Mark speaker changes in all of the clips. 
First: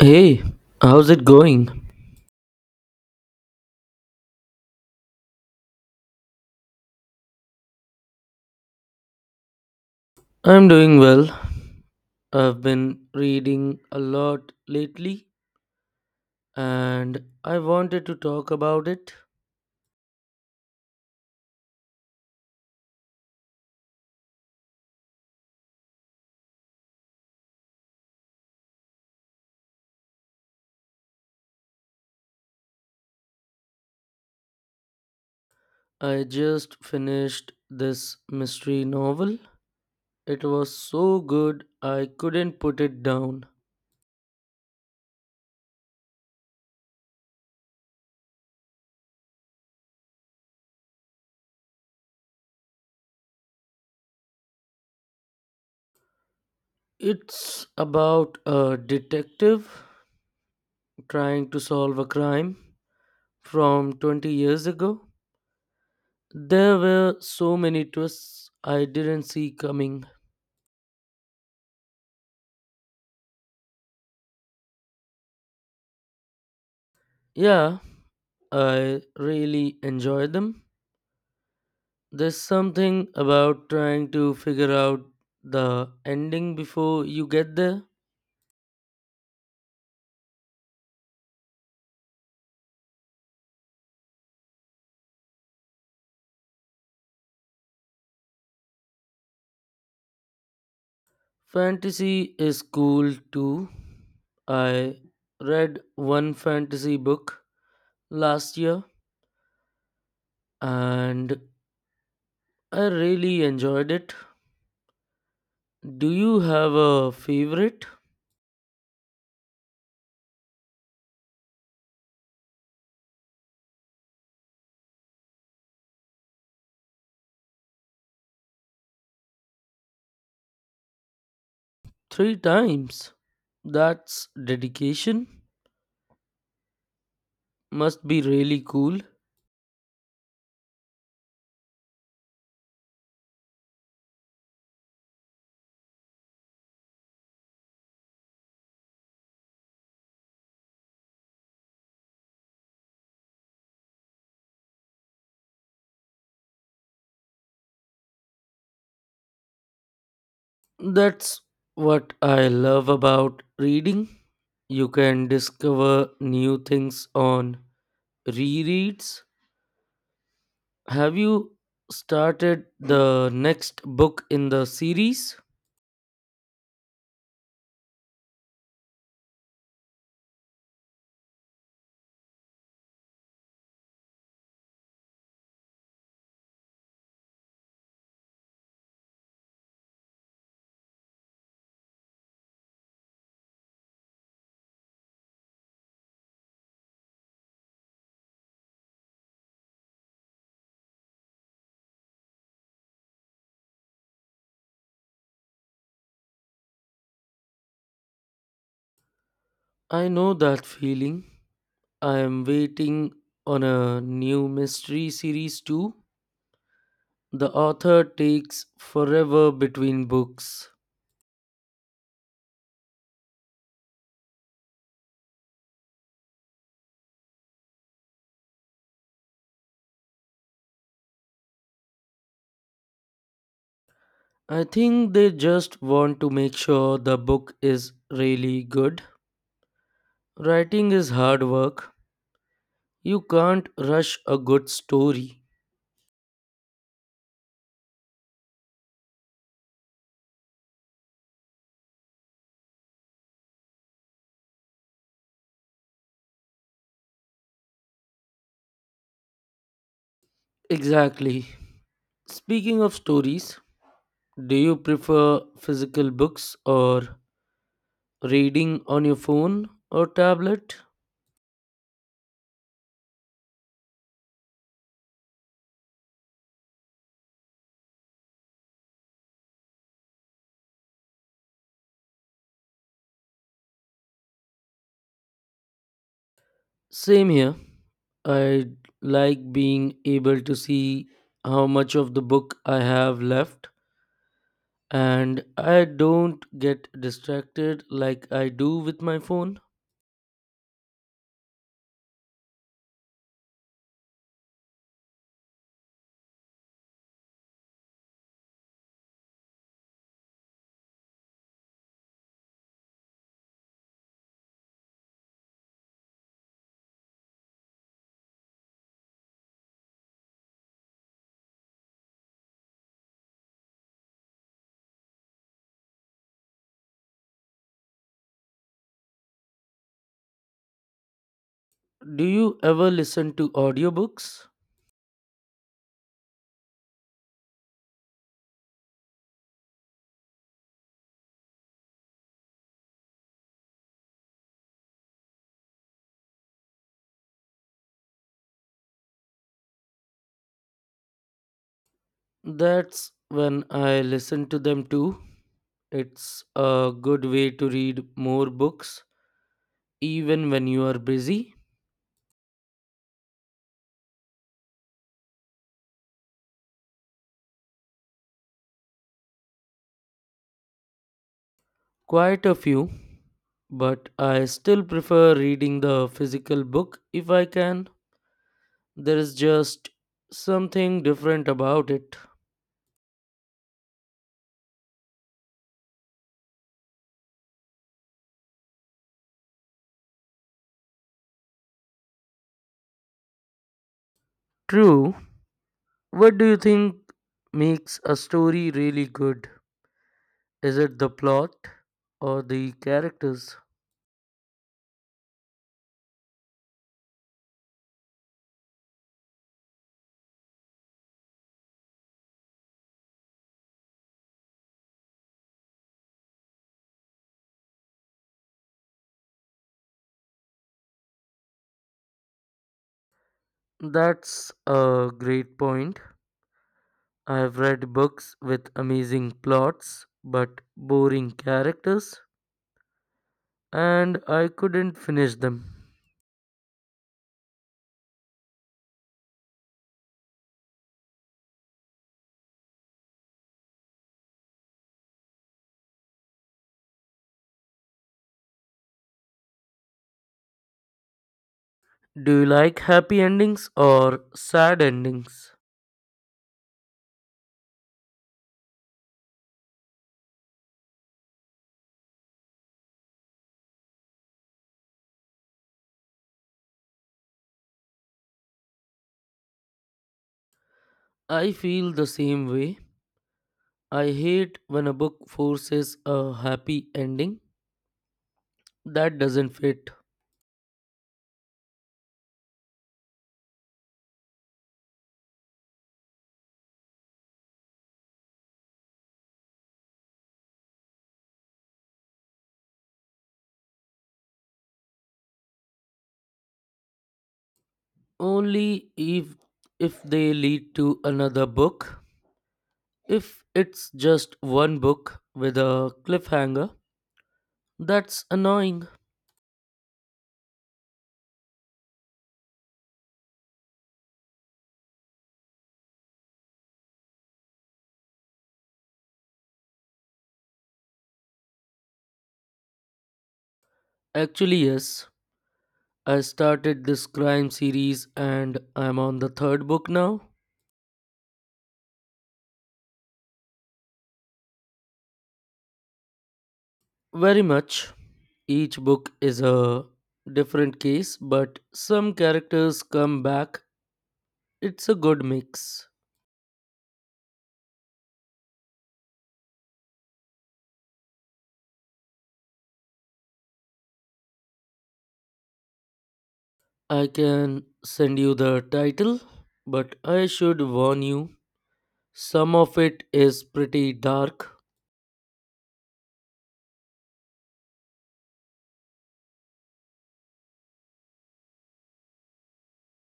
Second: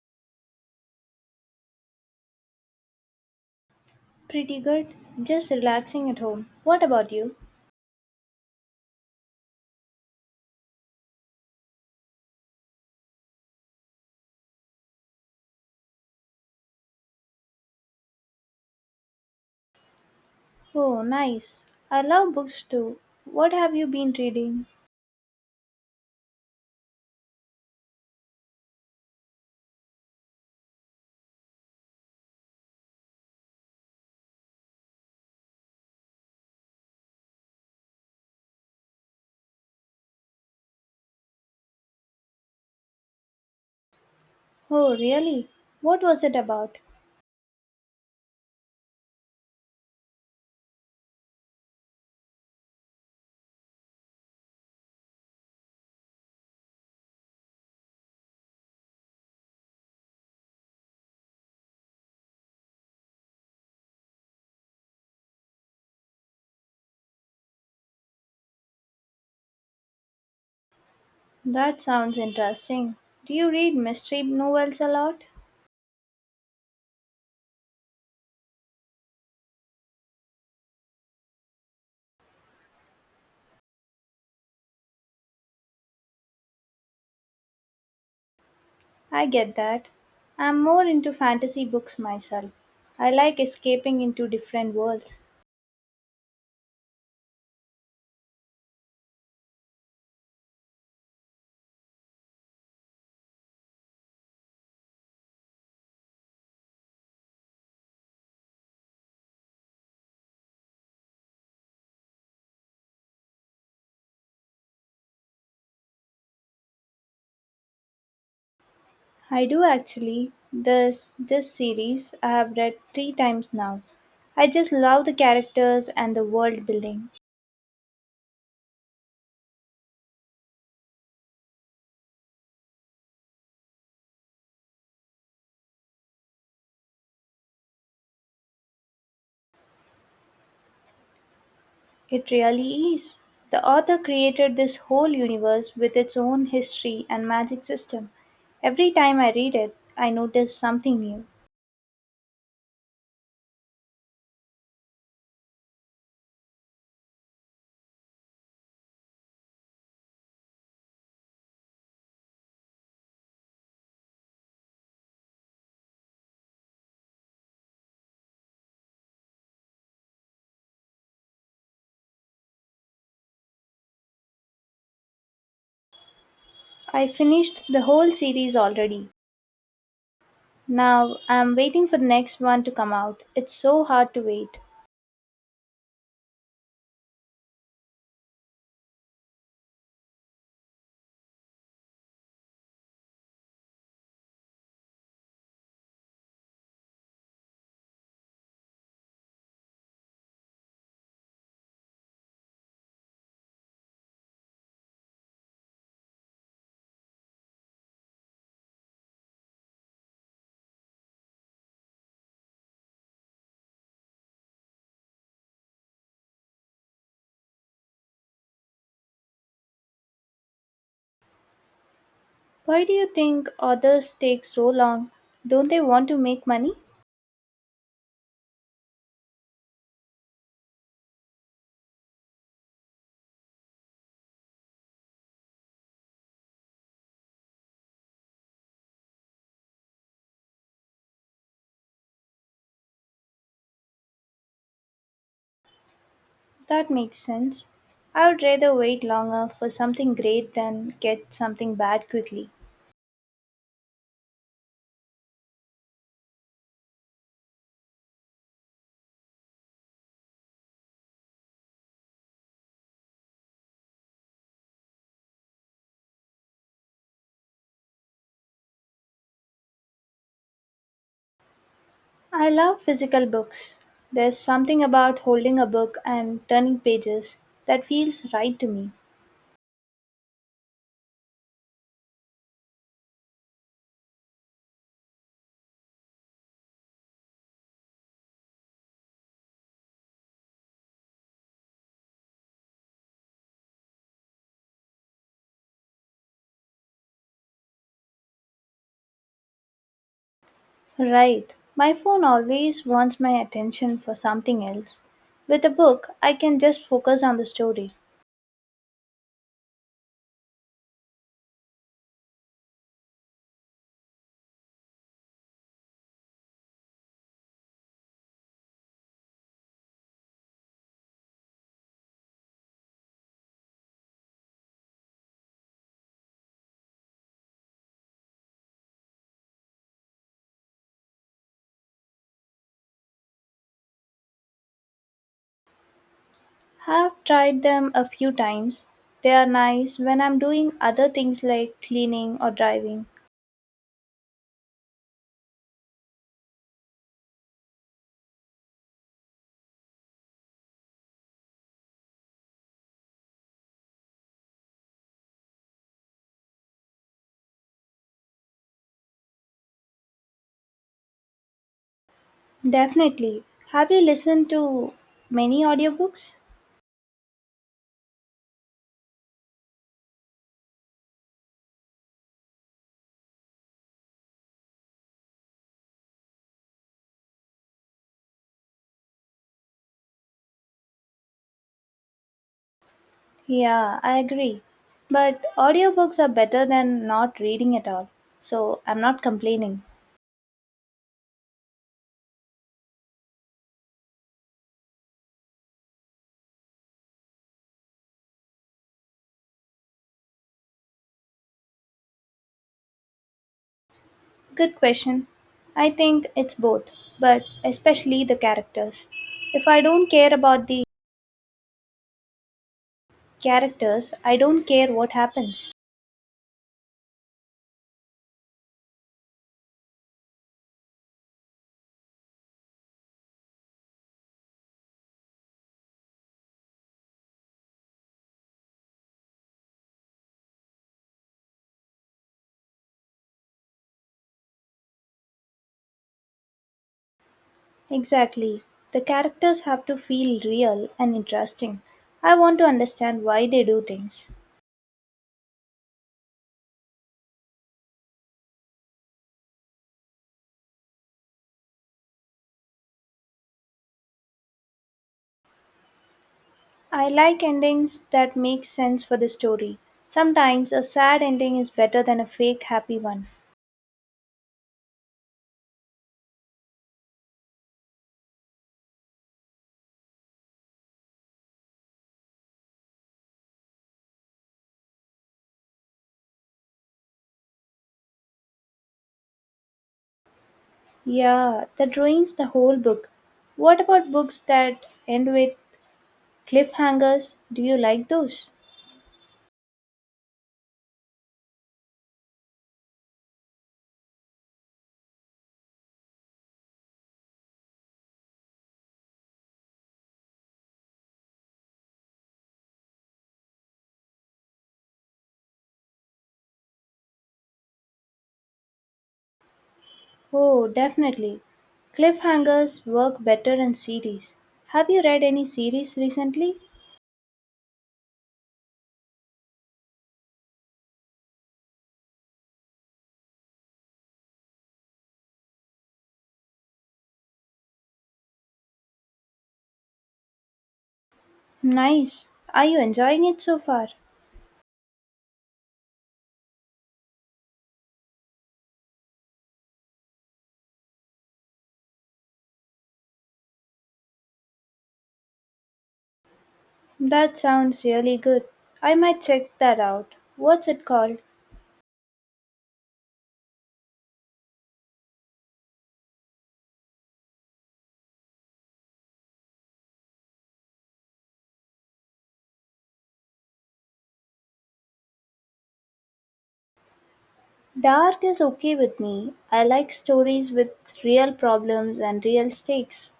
Speaker 1: Hey, how's it going?
Speaker 2: Pretty good. Just relaxing at home. What about you?
Speaker 1: I'm doing well. I've been reading a lot lately and I wanted to talk about it.
Speaker 2: Oh, nice. I love books too. What have you been reading?
Speaker 1: I just finished this mystery novel. It was so good I couldn't put it down.
Speaker 2: Oh, really? What was it about?
Speaker 1: It's about a detective trying to solve a crime from 20 years ago. There were so many twists I didn't see coming.
Speaker 2: That sounds interesting. Do you read mystery novels a lot?
Speaker 1: Yeah, I really enjoy them. There's something about trying to figure out the ending before you get there.
Speaker 2: I get that. I'm more into fantasy books myself. I like escaping into different worlds.
Speaker 1: Fantasy is cool too. I read one fantasy book last year and I really enjoyed it. Do you have a favorite?
Speaker 2: I do actually. This series I have read 3 times now. I just love the characters and the world building.
Speaker 1: Three times. That's dedication. Must be really cool.
Speaker 2: It really is. The author created this whole universe with its own history and magic system. Every time I read it, I notice something new.
Speaker 1: That's what I love about reading. You can discover new things on rereads. Have you started the next book in the series?
Speaker 2: I finished the whole series already. Now I'm waiting for the next one to come out. It's so hard to wait.
Speaker 1: I know that feeling. I am waiting on a new mystery series too. The author takes forever between books.
Speaker 2: Why do you think authors take so long? Don't they want to make money?
Speaker 1: I think they just want to make sure the book is really good. Writing is hard work. You can't rush a good story.
Speaker 2: That makes sense. I would rather wait longer for something great than get something bad quickly.
Speaker 1: Exactly. Speaking of stories, do you prefer physical books or reading on your phone or tablet?
Speaker 2: I love physical books. There's something about holding a book and turning pages that feels right to me.
Speaker 1: Same here. I like being able to see how much of the book I have left and I don't get distracted like I do with my phone.
Speaker 2: Right. My phone always wants my attention for something else. With a book, I can just focus on the story.
Speaker 1: Do you ever listen to audiobooks?
Speaker 2: Have tried them a few times. They are nice when I'm doing other things like cleaning or driving.
Speaker 1: That's when I listen to them too. It's a good way to read more books, even when you are busy.
Speaker 2: Definitely. Have you listened to many audiobooks?
Speaker 1: Quite a few, but I still prefer reading the physical book if I can. There is just something different about it.
Speaker 2: Yeah, I agree. But audiobooks are better than not reading at all. So I'm not complaining.
Speaker 1: True. What do you think makes a story really good? Is it the plot or the characters?
Speaker 2: Good question. I think it's both, but especially the characters. If I don't care about the characters, I don't care what happens.
Speaker 1: That's a great point. I've read books with amazing plots but boring characters, and I couldn't finish them.
Speaker 2: Exactly. The characters have to feel real and interesting. I want to understand why they do things.
Speaker 1: Do you like happy endings or sad endings?
Speaker 2: I like endings that make sense for the story. Sometimes a sad ending is better than a fake happy one.
Speaker 1: I feel the same way. I hate when a book forces a happy ending that doesn't fit.
Speaker 2: Yeah, that ruins the whole book. What about books that end with cliffhangers? Do you like those?
Speaker 1: Only if they lead to another book. If it's just one book with a cliffhanger, that's annoying.
Speaker 2: Oh, definitely. Cliffhangers work better in series. Have you read any series recently?
Speaker 1: Actually, yes. I started this crime series and I'm on the third book now.
Speaker 2: Nice. Are you enjoying it so far?
Speaker 1: Very much. Each book is a different case, but some characters come back. It's a good mix.
Speaker 2: That sounds really good. I might check that out. What's it called?
Speaker 1: I can send you the title, but I should warn you some of it is pretty dark.
Speaker 2: Dark is okay with me. I like stories with real problems and real stakes.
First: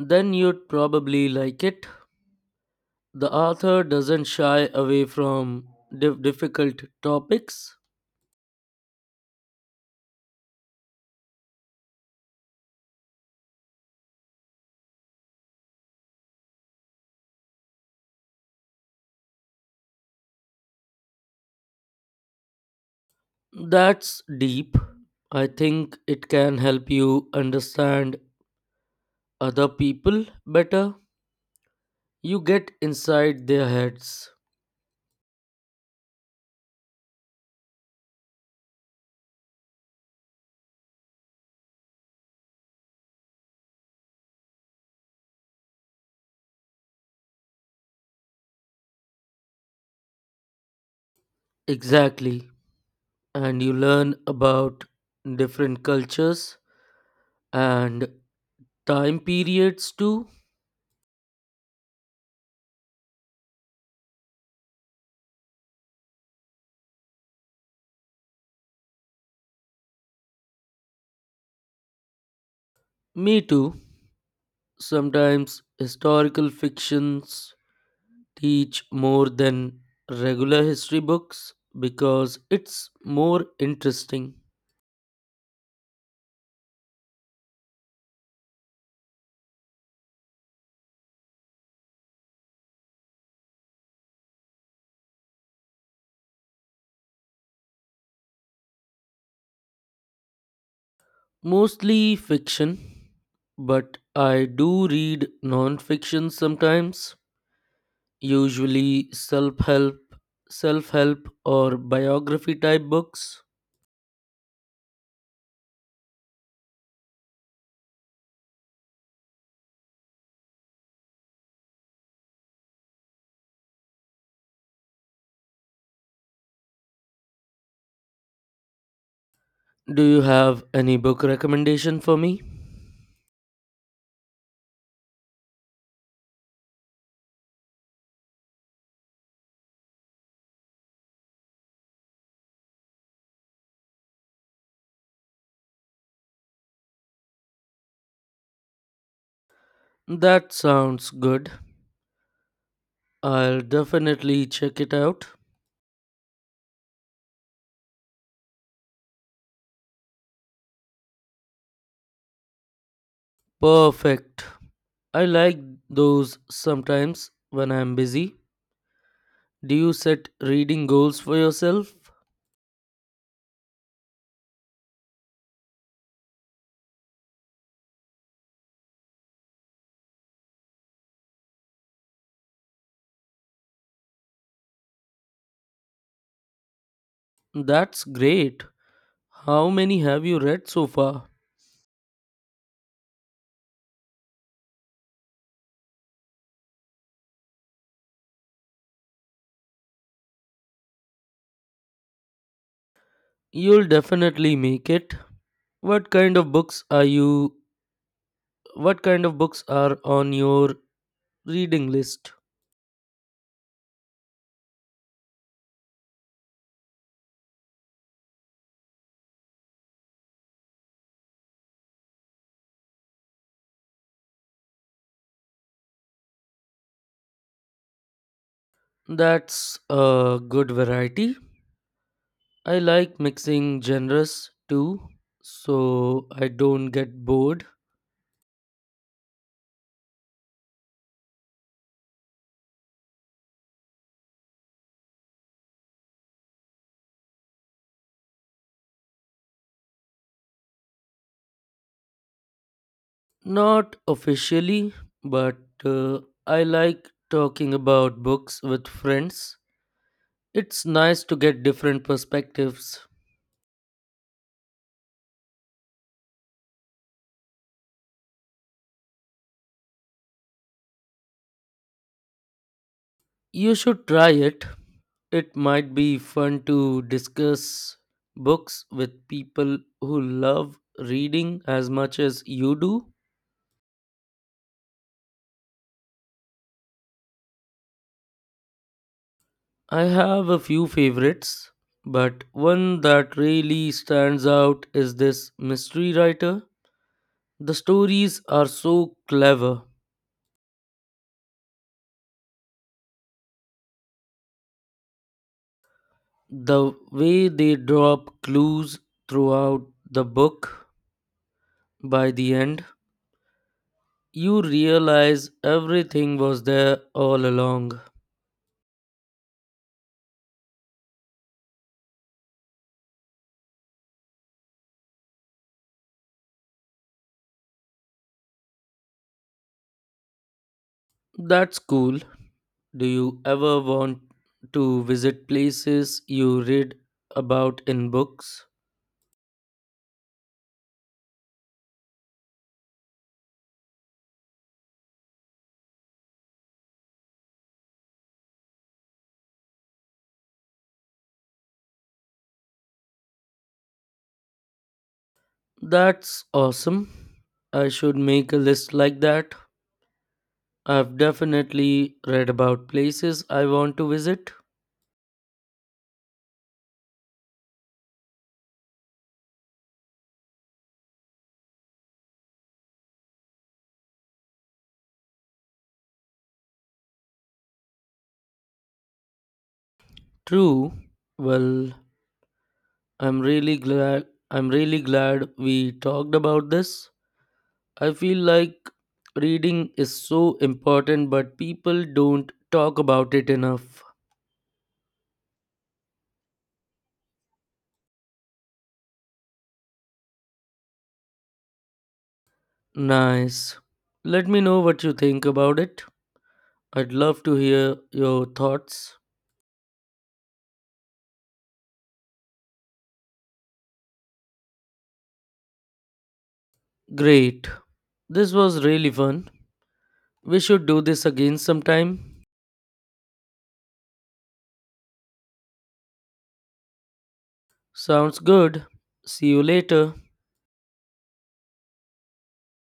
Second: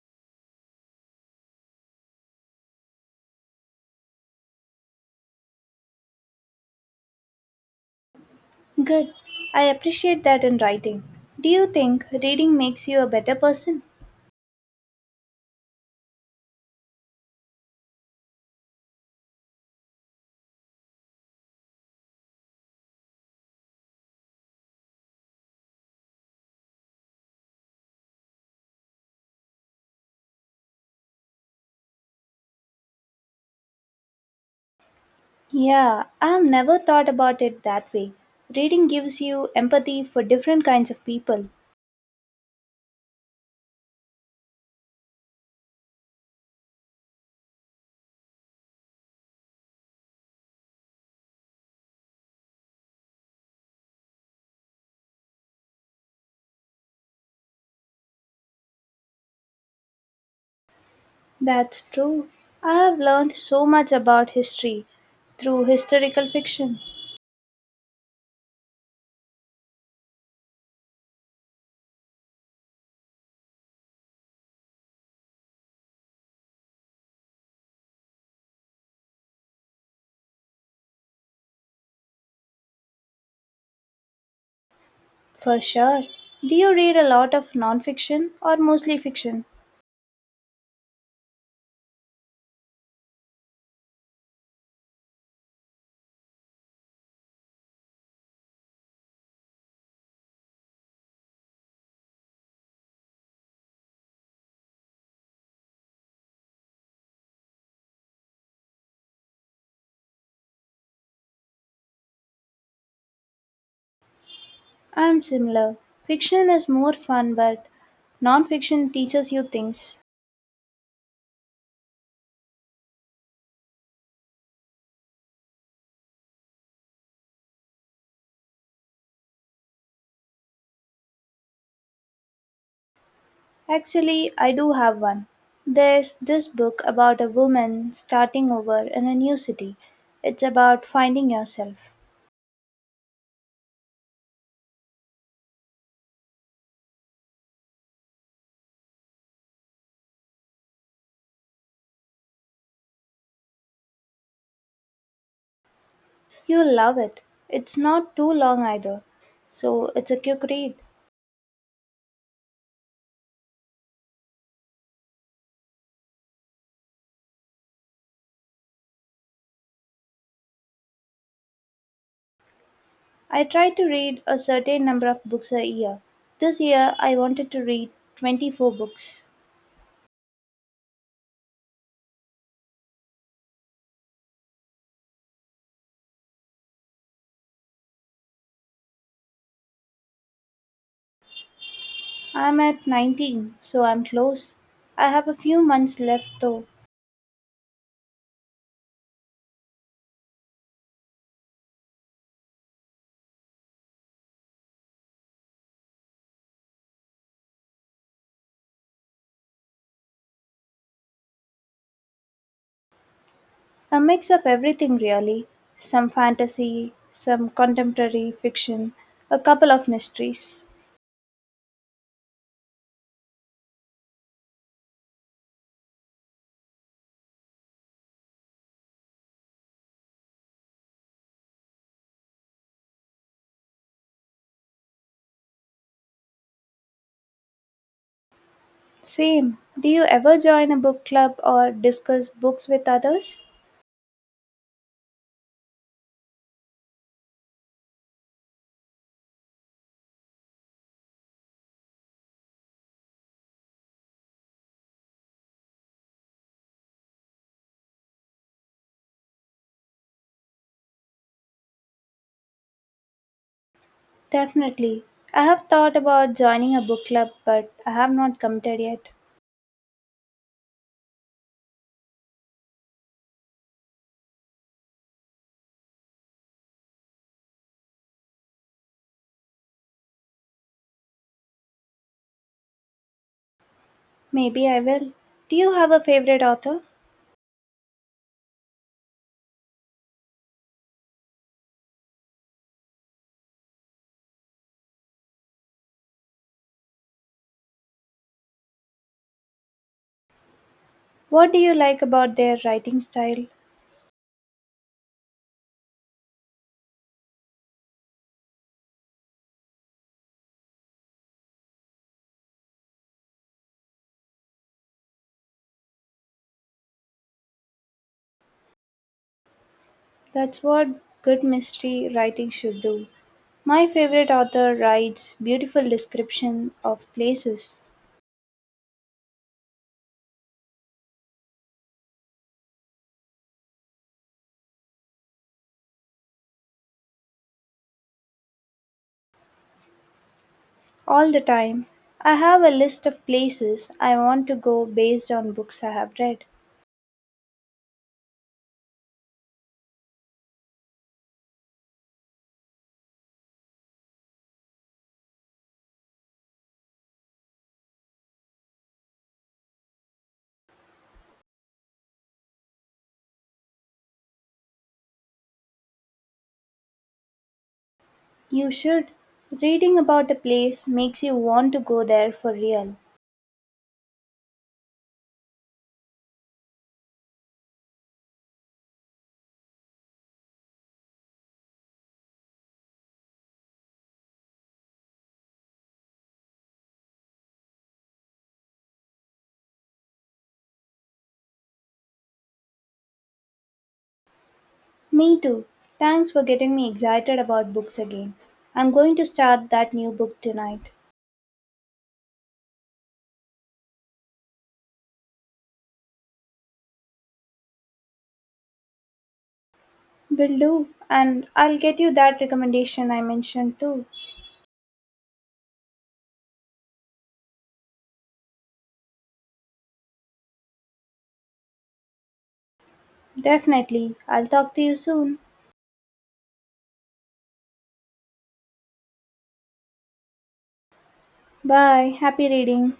Speaker 1: Then you'd probably like it. The author doesn't shy away from difficult topics.
Speaker 2: Good. I appreciate that in writing. Do you think reading makes you a better person?
Speaker 1: That's deep. I think it can help you understand other people better. You get inside their heads.
Speaker 2: Yeah, I have never thought about it that way. Reading gives you empathy for different kinds of people.
Speaker 1: Exactly. And you learn about different cultures and time periods too.
Speaker 2: That's true. I have learned so much about history through historical fiction.
Speaker 1: Me too. Sometimes historical fictions teach more than regular history books because it's more interesting.
Speaker 2: For sure. Do you read a lot of non-fiction or mostly fiction?
Speaker 1: Mostly fiction, but I do read non fiction sometimes. Usually self help, or biography type books.
Speaker 2: I'm similar. Fiction is more fun, but non-fiction teaches you things.
Speaker 1: Do you have any book recommendation for me?
Speaker 2: Actually, I do have one. There's this book about a woman starting over in a new city. It's about finding yourself.
Speaker 1: That sounds good. I'll definitely check it out.
Speaker 2: You'll love it. It's not too long either, so it's a quick read.
Speaker 1: Perfect. I like those sometimes when I'm busy. Do you set reading goals for yourself?
Speaker 2: I try to read a certain number of books a year. This year, I wanted to read 24 books.
Speaker 1: That's great. How many have you read so far?
Speaker 2: I'm at 19, so I'm close. I have a few months left though.
Speaker 1: You'll definitely make it. What kind of books are you What kind of books are on your reading list?
Speaker 2: A mix of everything, really some fantasy, some contemporary fiction, a couple of mysteries.
Speaker 1: That's a good variety. I like mixing genres too, so I don't get bored.
Speaker 2: Same. Do you ever join a book club or discuss books with others?
Speaker 1: Not officially, but uh, I like talking about books with friends. It's nice to get different perspectives.
Speaker 2: Definitely. I have thought about joining a book club, but I have not committed yet.
Speaker 1: You should try it. It might be fun to discuss books with people who love reading as much as you do.
Speaker 2: Maybe I will. Do you have a favorite author?
Speaker 1: I have a few favorites, but one that really stands out is this mystery writer. The stories are so clever.
Speaker 2: What do you like about their writing style?
Speaker 1: The way they drop clues throughout the book, by the end, you realize everything was there all along.
Speaker 2: That's what good mystery writing should do. My favorite author writes beautiful description of places.
Speaker 1: That's cool. Do you ever want to visit places you read about in books?
Speaker 2: All the time. I have a list of places I want to go based on books I have read.
Speaker 1: That's awesome. I should make a list like that. I've definitely read about places I want to visit.
Speaker 2: You should. Reading about a place makes you want to go there for real.
Speaker 1: True. Well, I'm really glad we talked about this. I feel like reading is so important but people don't talk about it enough.
Speaker 2: Me too. Thanks for getting me excited about books again. I'm going to start that new book tonight.
Speaker 1: Nice. Let me know what you think about it. I'd love to hear your thoughts.
Speaker 2: Will do. And I'll get you that recommendation I mentioned too.
Speaker 1: Great. This was really fun. We should do this again sometime.
Speaker 2: Definitely. I'll talk to you soon.
Speaker 1: Sounds good. See you later.
Speaker 2: Bye. Happy reading.